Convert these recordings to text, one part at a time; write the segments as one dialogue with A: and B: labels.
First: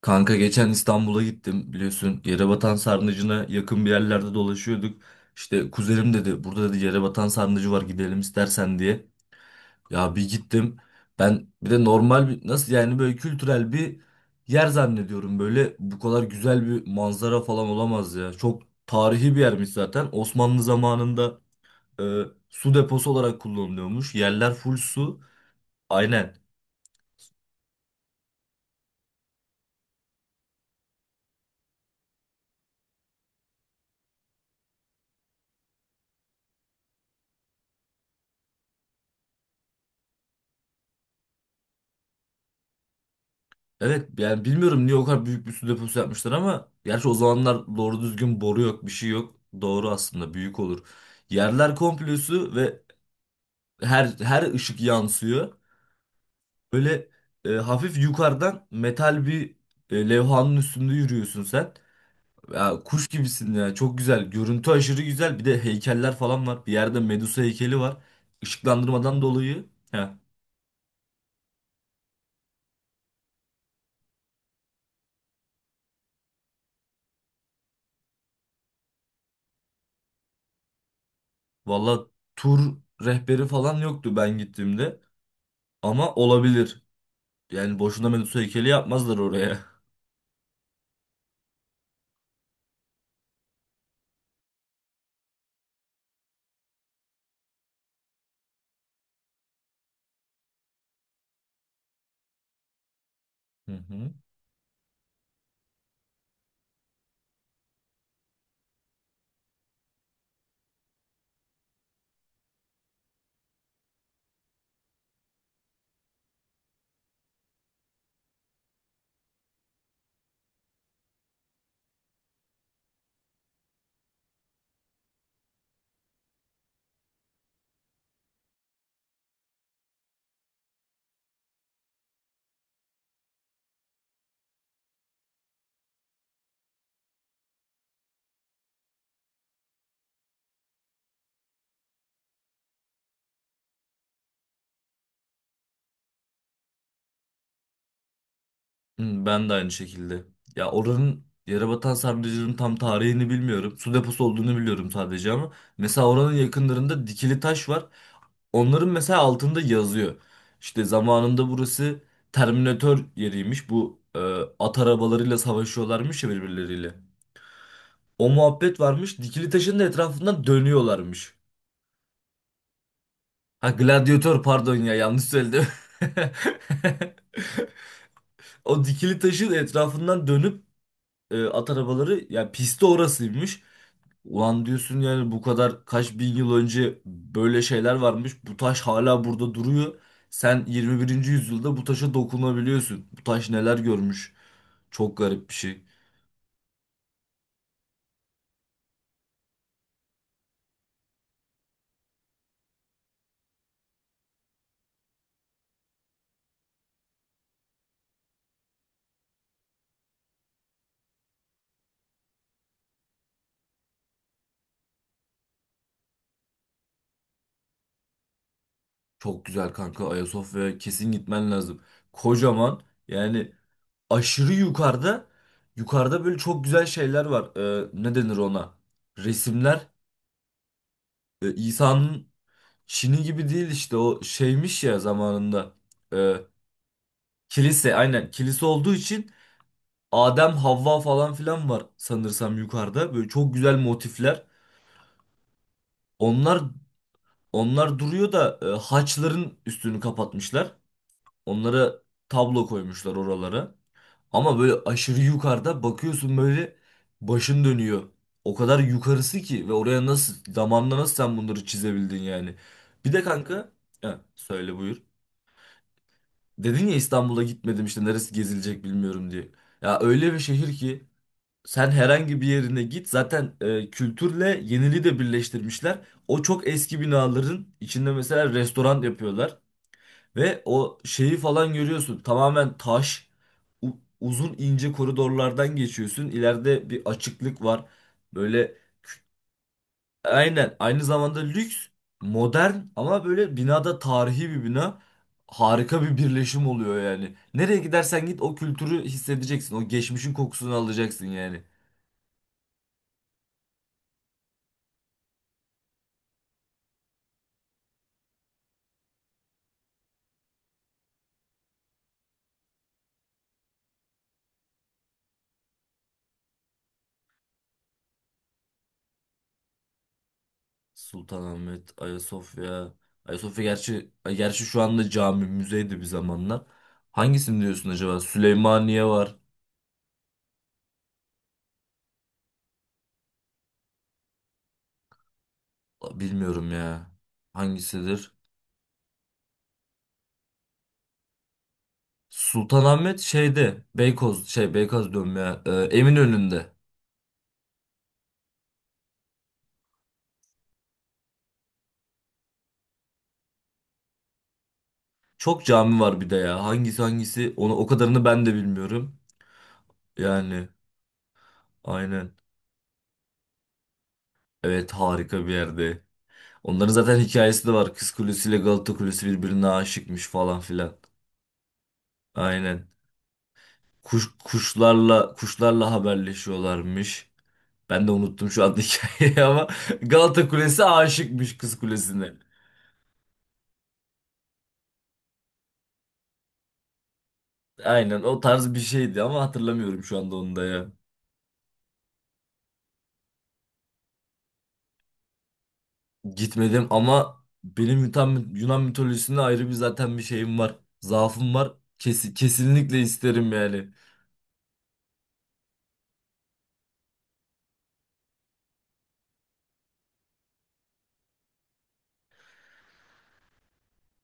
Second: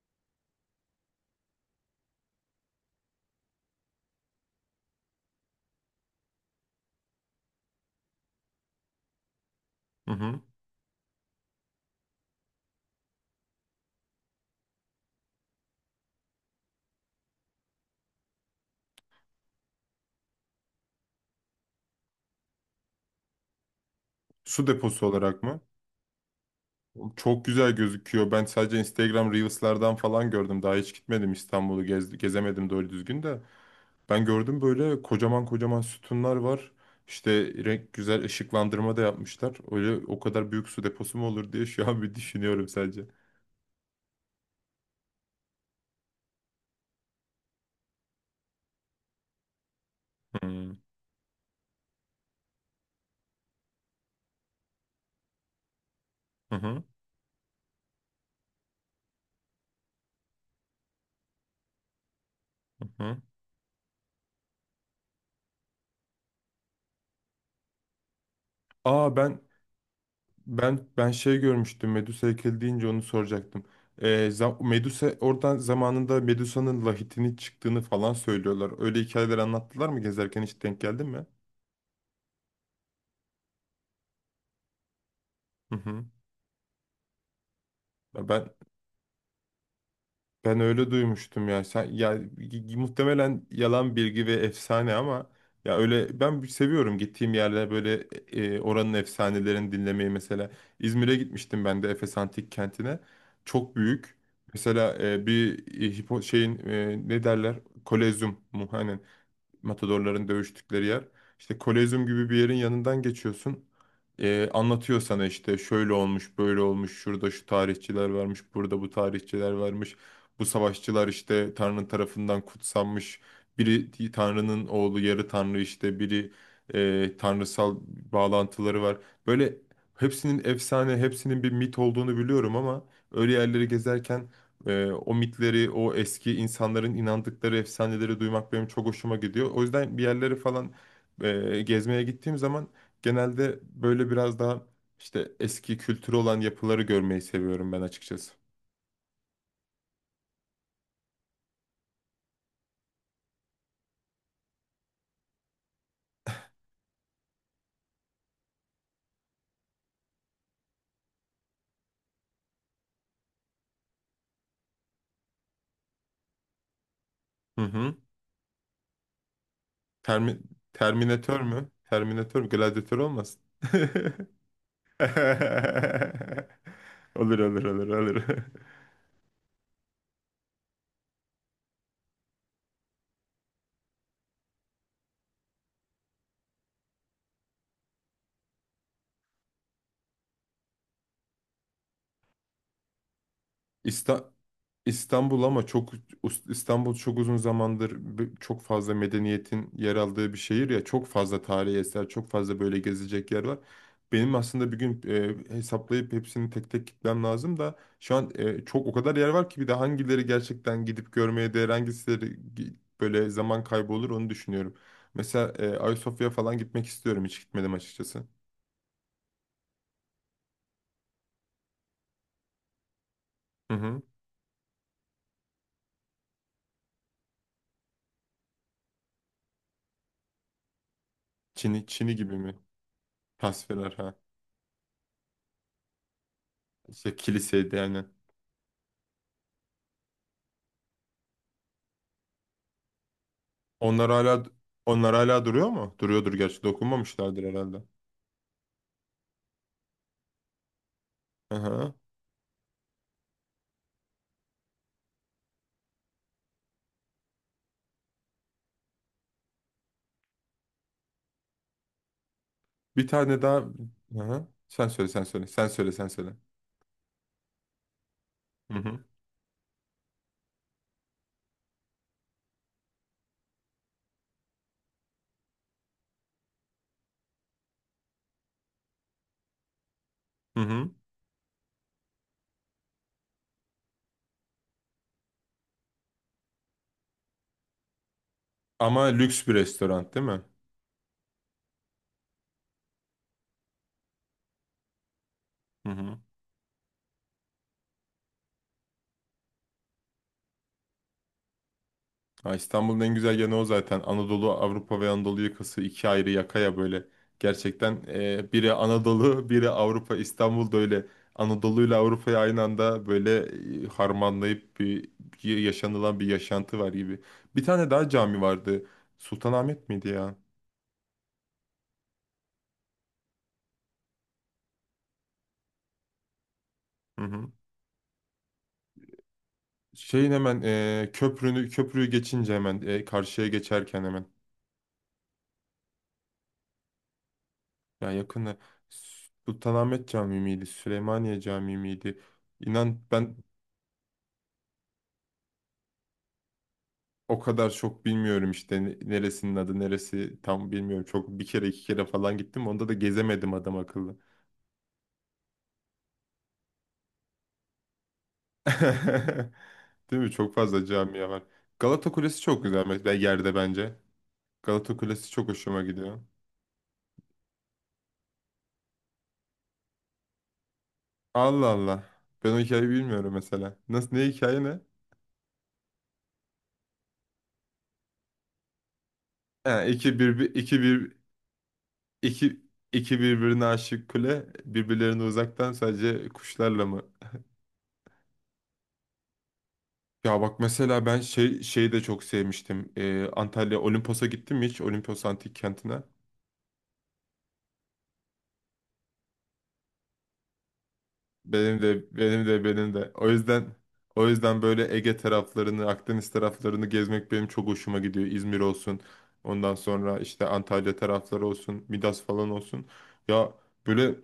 A: Kanka geçen İstanbul'a gittim biliyorsun, Yerebatan Sarnıcı'na yakın bir yerlerde dolaşıyorduk. İşte kuzenim dedi burada dedi Yerebatan Sarnıcı var, gidelim istersen diye.
B: Hı
A: Ya bir
B: hı.
A: gittim, ben bir de normal bir, nasıl yani, böyle kültürel bir yer zannediyorum, böyle bu kadar güzel bir manzara falan olamaz ya. Çok tarihi bir yermiş zaten. Osmanlı zamanında e, su deposu olarak kullanılıyormuş, yerler
B: Su
A: full
B: deposu
A: su,
B: olarak mı?
A: aynen.
B: Çok güzel gözüküyor. Ben sadece Instagram Reels'lerden falan gördüm. Daha hiç gitmedim, İstanbul'u gezemedim doğru düzgün de. Ben gördüm, böyle kocaman kocaman sütunlar var. İşte renk güzel, ışıklandırma da yapmışlar. Öyle o kadar büyük su deposu mu olur diye şu an bir düşünüyorum sadece.
A: Evet yani bilmiyorum niye o kadar büyük bir su deposu yapmışlar, ama gerçi o zamanlar doğru düzgün boru yok, bir şey yok. Doğru, aslında büyük
B: Hı
A: olur. Yerler komple su ve her ışık yansıyor.
B: hı hı.
A: Böyle hafif yukarıdan metal bir levhanın üstünde yürüyorsun sen. Ya, kuş
B: Hı.
A: gibisin ya, çok güzel. Görüntü aşırı güzel. Bir de heykeller falan var. Bir yerde Medusa heykeli var.
B: Aa,
A: Işıklandırmadan
B: ben
A: dolayı.
B: Ben ben şey görmüştüm, Medusa heykeli deyince onu soracaktım. Medusa oradan zamanında Medusa'nın lahitini çıktığını falan söylüyorlar. Öyle hikayeler anlattılar mı gezerken, hiç denk geldin mi?
A: Valla tur rehberi falan yoktu ben gittiğimde.
B: Hı hı.
A: Ama olabilir. Yani boşuna
B: Ya,
A: Medusa
B: Ben
A: heykeli yapmazlar oraya.
B: Ben öyle duymuştum ya. Sen muhtemelen yalan bilgi ve efsane ama ya, öyle ben bir seviyorum gittiğim yerlere böyle oranın efsanelerini dinlemeyi mesela. İzmir'e gitmiştim ben de Efes Antik Kenti'ne.
A: Hı
B: Çok
A: hı.
B: büyük. Mesela bir e, hipo şeyin, ne derler? Kolezyum mu? Aynen, matadorların dövüştükleri yer. İşte Kolezyum gibi bir yerin yanından geçiyorsun. Anlatıyor sana işte şöyle olmuş, böyle olmuş, şurada şu tarihçiler varmış, burada bu tarihçiler varmış. Bu savaşçılar işte Tanrı tarafından kutsanmış. Biri Tanrı'nın oğlu, yarı Tanrı işte, biri tanrısal bağlantıları var. Böyle hepsinin efsane, hepsinin bir mit olduğunu biliyorum ama öyle yerleri gezerken o mitleri, o eski insanların inandıkları efsaneleri duymak benim çok hoşuma gidiyor. O yüzden bir yerlere falan gezmeye gittiğim zaman genelde böyle biraz daha işte eski kültürü olan yapıları görmeyi seviyorum ben açıkçası.
A: Hı, ben de aynı şekilde. Ya oranın, Yerebatan Sarnıcı'nın, tam tarihini bilmiyorum. Su deposu olduğunu biliyorum sadece ama. Mesela oranın yakınlarında dikili taş var. Onların mesela altında yazıyor. İşte zamanında burası Terminator yeriymiş. Bu at arabalarıyla savaşıyorlarmış ya birbirleriyle.
B: Hı hı.
A: O muhabbet varmış. Dikili taşın da
B: Termi
A: etrafından dönüyorlarmış.
B: Terminatör mü? Terminatör mü? Gladyatör olmasın?
A: Ha, gladyatör, pardon ya, yanlış söyledim.
B: Olur olur olur olur.
A: O dikili taşın etrafından dönüp at arabaları, yani pisti orasıymış. Ulan diyorsun yani, bu kadar kaç bin yıl önce böyle şeyler varmış. Bu taş hala burada duruyor. Sen 21. yüzyılda bu taşa dokunabiliyorsun. Bu taş neler
B: İsta-
A: görmüş. Çok
B: İstanbul
A: garip bir
B: ama
A: şey.
B: çok İstanbul çok uzun zamandır çok fazla medeniyetin yer aldığı bir şehir ya, çok fazla tarihi eser, çok fazla böyle gezecek yer var. Benim aslında bir gün hesaplayıp hepsini tek tek gitmem lazım da şu an çok, o kadar yer var ki, bir de hangileri gerçekten gidip görmeye değer, hangisileri gi- böyle zaman kaybı olur onu düşünüyorum. Mesela Ayasofya falan gitmek istiyorum, hiç gitmedim açıkçası.
A: Çok güzel kanka, Ayasofya'ya kesin gitmen lazım. Kocaman, yani
B: Hı hı.
A: aşırı yukarıda, yukarıda böyle çok güzel şeyler var. Ne denir ona? Resimler.
B: Çin'i
A: İsa'nın
B: gibi mi?
A: Çin'i gibi değil,
B: Tasvirler,
A: işte
B: ha.
A: o şeymiş ya zamanında. Ee,
B: İşte kiliseydi
A: Kilise,
B: yani.
A: aynen, kilise olduğu için Adem Havva falan filan var sanırsam yukarıda. Böyle çok güzel
B: Onlar
A: motifler.
B: hala onlar hala duruyor mu? Duruyordur
A: Onlar
B: gerçi, dokunmamışlardır herhalde.
A: onlar duruyor da haçların üstünü kapatmışlar.
B: Aha.
A: Onlara tablo koymuşlar oralara. Ama böyle aşırı yukarıda bakıyorsun, böyle başın dönüyor. O kadar yukarısı ki, ve oraya nasıl, zamanla nasıl sen bunları çizebildin yani.
B: Bir
A: Bir de
B: tane daha.
A: kanka, ha,
B: Aha.
A: söyle,
B: Sen
A: buyur.
B: söyle sen söyle. Sen söyle sen söyle.
A: Dedin ya, İstanbul'a gitmedim, işte neresi
B: Hı
A: gezilecek
B: hı.
A: bilmiyorum diye. Ya öyle bir şehir ki sen herhangi bir yerine git, zaten kültürle yeniliği de birleştirmişler. O çok eski binaların içinde mesela restoran yapıyorlar
B: Hı
A: ve
B: hı.
A: o şeyi falan görüyorsun. Tamamen taş, uzun ince koridorlardan geçiyorsun. İleride bir açıklık var. Böyle
B: Ama lüks bir restoran değil mi?
A: aynen. Aynı zamanda lüks, modern ama böyle binada, tarihi bir bina.
B: Hı
A: Harika bir
B: hı.
A: birleşim oluyor yani. Nereye gidersen git o kültürü hissedeceksin. O geçmişin kokusunu alacaksın yani.
B: Ha, İstanbul'un en güzel yanı o zaten. Anadolu, Avrupa ve Anadolu yakası, iki ayrı yakaya böyle. Gerçekten, biri Anadolu, biri Avrupa. İstanbul'da öyle Anadolu ile Avrupa'yı aynı anda böyle harmanlayıp bir yaşanılan bir yaşantı var gibi. Bir tane daha cami vardı. Sultanahmet miydi ya?
A: Sultanahmet, Ayasofya. Ayasofya gerçi şu anda cami, müzeydi bir zamanlar.
B: Hı hı.
A: Hangisini diyorsun acaba? Süleymaniye var.
B: Şeyin hemen köprüyü geçince hemen karşıya geçerken hemen.
A: Bilmiyorum ya.
B: Ya,
A: Hangisidir?
B: yakında Sultanahmet Camii miydi? Süleymaniye Camii miydi? İnan
A: Sultanahmet
B: ben
A: şeyde. Beykoz, şey, Beykoz diyorum ya. Eminönü'nde.
B: o kadar çok bilmiyorum işte, neresinin adı neresi tam bilmiyorum. Çok, bir kere iki kere falan gittim. Onda da gezemedim adam akıllı.
A: Çok cami var bir de ya. Hangisi hangisi, onu o kadarını ben de bilmiyorum.
B: Değil mi? Çok
A: Yani
B: fazla camiye var. Galata
A: aynen.
B: Kulesi çok güzel mesela, yerde bence.
A: Evet,
B: Galata Kulesi
A: harika
B: çok
A: bir
B: hoşuma
A: yerde.
B: gidiyor.
A: Onların zaten hikayesi de var. Kız Kulesi ile Galata Kulesi birbirine aşıkmış falan filan.
B: Allah Allah. Ben o
A: Aynen.
B: hikayeyi bilmiyorum mesela. Nasıl, ne
A: Kuş,
B: hikaye, ne?
A: kuşlarla haberleşiyorlarmış. Ben de unuttum şu anda hikayeyi ama
B: Ha,
A: Galata Kulesi aşıkmış Kız Kulesi'ne.
B: iki iki birbirine aşık kule birbirlerine uzaktan sadece kuşlarla mı?
A: Aynen o tarz bir şeydi ama hatırlamıyorum şu anda
B: Ya
A: onu
B: bak
A: da ya.
B: mesela, ben şeyi de çok sevmiştim. Antalya Olimpos'a gittim mi hiç? Olimpos Antik Kenti'ne.
A: Gitmedim ama benim Yunan, Yunan mitolojisinde ayrı bir zaten bir şeyim var. Zaafım var.
B: Benim de benim de benim
A: Kesinlikle
B: de. O
A: isterim
B: yüzden
A: yani.
B: o yüzden böyle Ege taraflarını, Akdeniz taraflarını gezmek benim çok hoşuma gidiyor. İzmir olsun. Ondan sonra işte Antalya tarafları olsun, Midas falan olsun. Ya, böyle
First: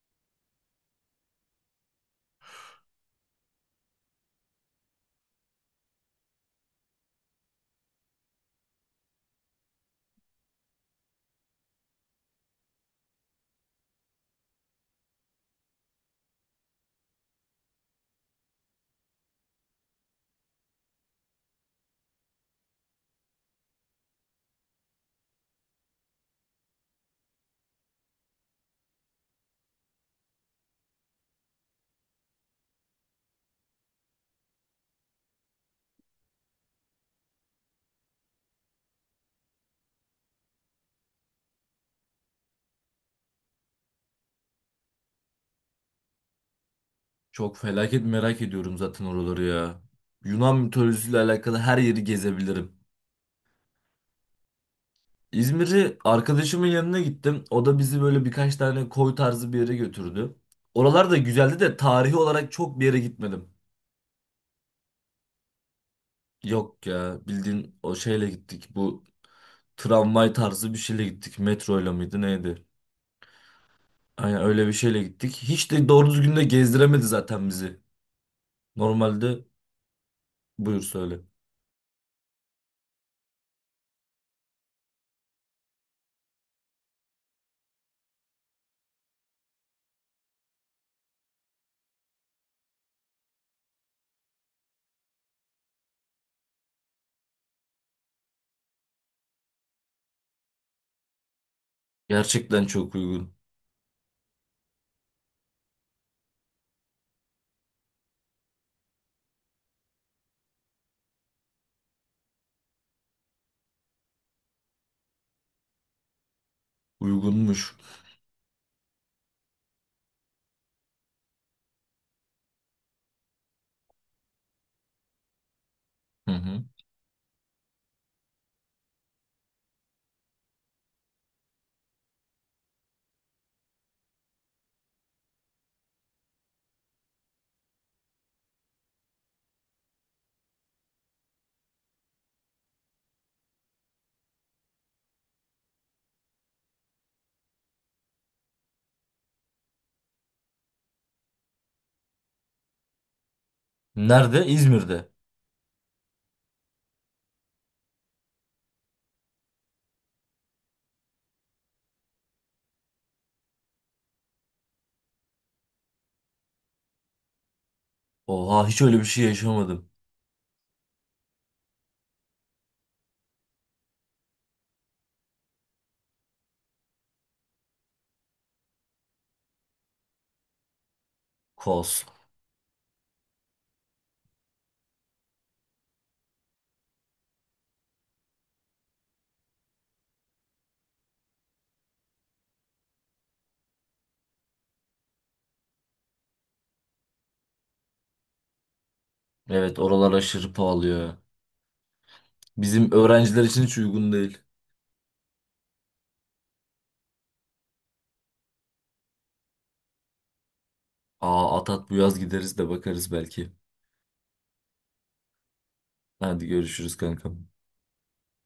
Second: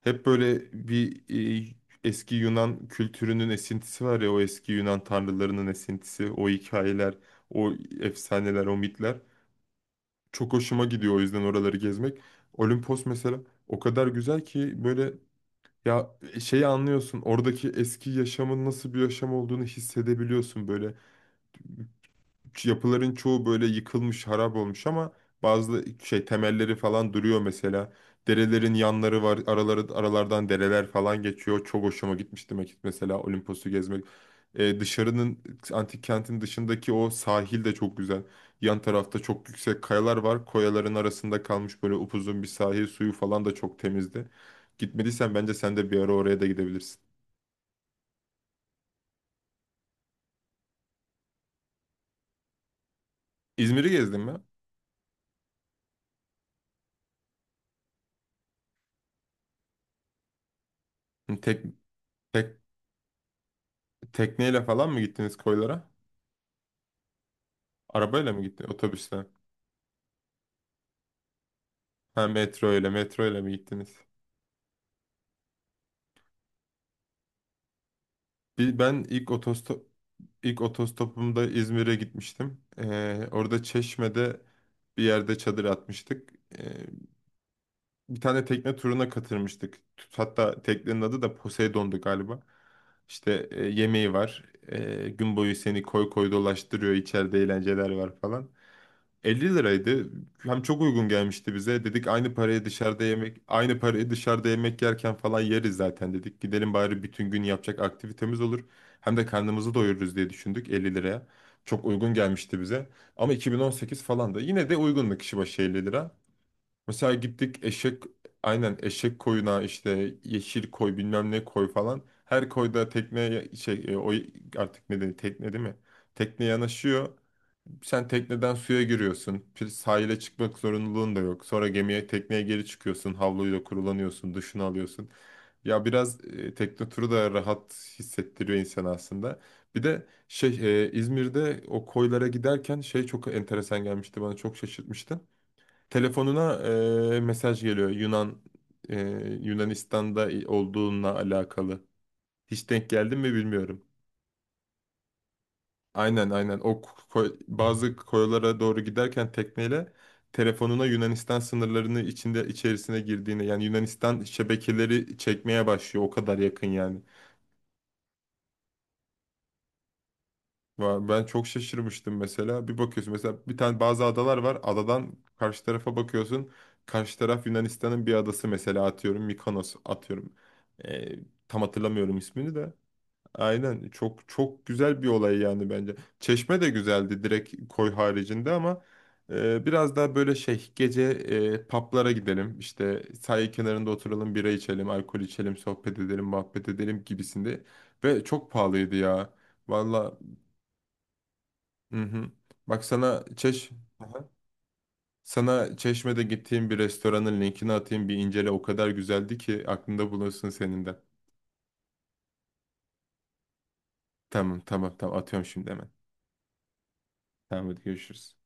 B: hep böyle bir e, eski Yunan kültürünün esintisi var ya, o eski Yunan tanrılarının esintisi, o hikayeler, o efsaneler, o mitler. Çok hoşuma gidiyor o yüzden oraları gezmek. Olimpos mesela o kadar güzel ki, böyle, ya, şeyi anlıyorsun. Oradaki eski yaşamın nasıl bir yaşam olduğunu hissedebiliyorsun, böyle yapıların çoğu böyle yıkılmış, harap olmuş ama bazı şey temelleri falan duruyor mesela. Derelerin yanları var, aralardan dereler falan geçiyor. Çok hoşuma gitmişti Mekik mesela Olimpos'u gezmek. Ee, dışarının Antik kentin dışındaki o sahil de çok güzel. Yan tarafta çok yüksek kayalar var. Koyaların arasında kalmış böyle upuzun bir sahil, suyu falan da çok temizdi. Gitmediysen bence sen de bir ara oraya da gidebilirsin.
A: Çok felaket merak ediyorum zaten oraları ya. Yunan mitolojisiyle alakalı her yeri gezebilirim.
B: İzmir'i gezdin mi?
A: İzmir'i, arkadaşımın yanına gittim. O da bizi böyle birkaç tane koy tarzı bir yere götürdü. Oralar da güzeldi
B: Tek,
A: de tarihi olarak
B: tek,
A: çok bir yere gitmedim.
B: Tekneyle falan mı gittiniz koylara?
A: Yok ya, bildiğin o şeyle
B: Arabayla mı gitti?
A: gittik. Bu
B: Otobüsle.
A: tramvay tarzı bir şeyle gittik. Metroyla mıydı
B: Ha,
A: neydi?
B: metro ile mi gittiniz?
A: Aynen, öyle bir şeyle gittik. Hiç de doğru düzgün de gezdiremedi zaten bizi.
B: Bir, ben
A: Normalde
B: ilk
A: buyur söyle.
B: otostopumda İzmir'e gitmiştim. Orada Çeşme'de bir yerde çadır atmıştık. Ee, Bir tane tekne turuna katılmıştık. Hatta teknenin adı da Poseidon'du galiba. İşte yemeği var. Gün boyu seni koy koy dolaştırıyor. İçeride eğlenceler var falan. 50 liraydı. Hem çok uygun gelmişti bize. Dedik,
A: Gerçekten çok uygun.
B: aynı parayı dışarıda yemek yerken falan yeriz zaten dedik. Gidelim bari, bütün gün yapacak aktivitemiz olur. Hem de karnımızı doyururuz diye düşündük, 50 liraya. Çok uygun gelmişti bize. Ama 2018 falan da yine de uygundu kişi başı 50 lira. Mesela gittik,
A: Uygunmuş.
B: aynen, eşek koyuna işte, yeşil koy bilmem ne koy falan. Her koyda tekneye şey, o artık ne dedi, tekne değil mi?
A: Hı
B: Tekne
A: hı.
B: yanaşıyor. Sen tekneden suya giriyorsun. Bir sahile çıkmak zorunluluğun da yok. Sonra gemiye, tekneye geri çıkıyorsun. Havluyla kurulanıyorsun, duşunu alıyorsun. Ya biraz tekne turu da rahat hissettiriyor insan aslında. Bir de şey, İzmir'de o koylara giderken şey çok enteresan gelmişti bana, çok şaşırtmıştı. Telefonuna mesaj geliyor, e, Yunanistan'da olduğunla alakalı. Hiç denk geldim mi bilmiyorum.
A: Nerede? İzmir'de.
B: Aynen aynen. Bazı koylara doğru giderken tekneyle telefonuna Yunanistan sınırlarını içerisine girdiğini, yani Yunanistan şebekeleri çekmeye başlıyor, o kadar yakın yani.
A: Oha, hiç öyle bir şey yaşamadım.
B: Ben çok şaşırmıştım mesela. Bir bakıyorsun mesela, bir tane, bazı adalar var. Adadan karşı tarafa bakıyorsun. Karşı taraf Yunanistan'ın bir adası, mesela atıyorum Mikonos, atıyorum. Ee, Tam
A: Kos.
B: hatırlamıyorum ismini de. Aynen, çok çok güzel bir olay yani bence. Çeşme de güzeldi direkt koy haricinde, ama biraz daha böyle şey, gece publara gidelim işte, sahil kenarında oturalım, bira içelim, alkol içelim, sohbet edelim, muhabbet edelim gibisinde ve çok pahalıydı ya.
A: Evet, oralar
B: Valla.
A: aşırı pahalı ya.
B: Hı hı. Bak
A: Bizim
B: sana
A: öğrenciler için
B: Çeş
A: hiç uygun
B: Aha.
A: değil.
B: Sana Çeşme'de gittiğim bir restoranın linkini atayım, bir incele, o kadar güzeldi ki aklında bulunsun senin de.
A: Aa, Atat, bu yaz gideriz de bakarız belki.
B: Tamam tamam tamam, atıyorum şimdi hemen.
A: Hadi görüşürüz kankam.
B: Tamam, hadi görüşürüz.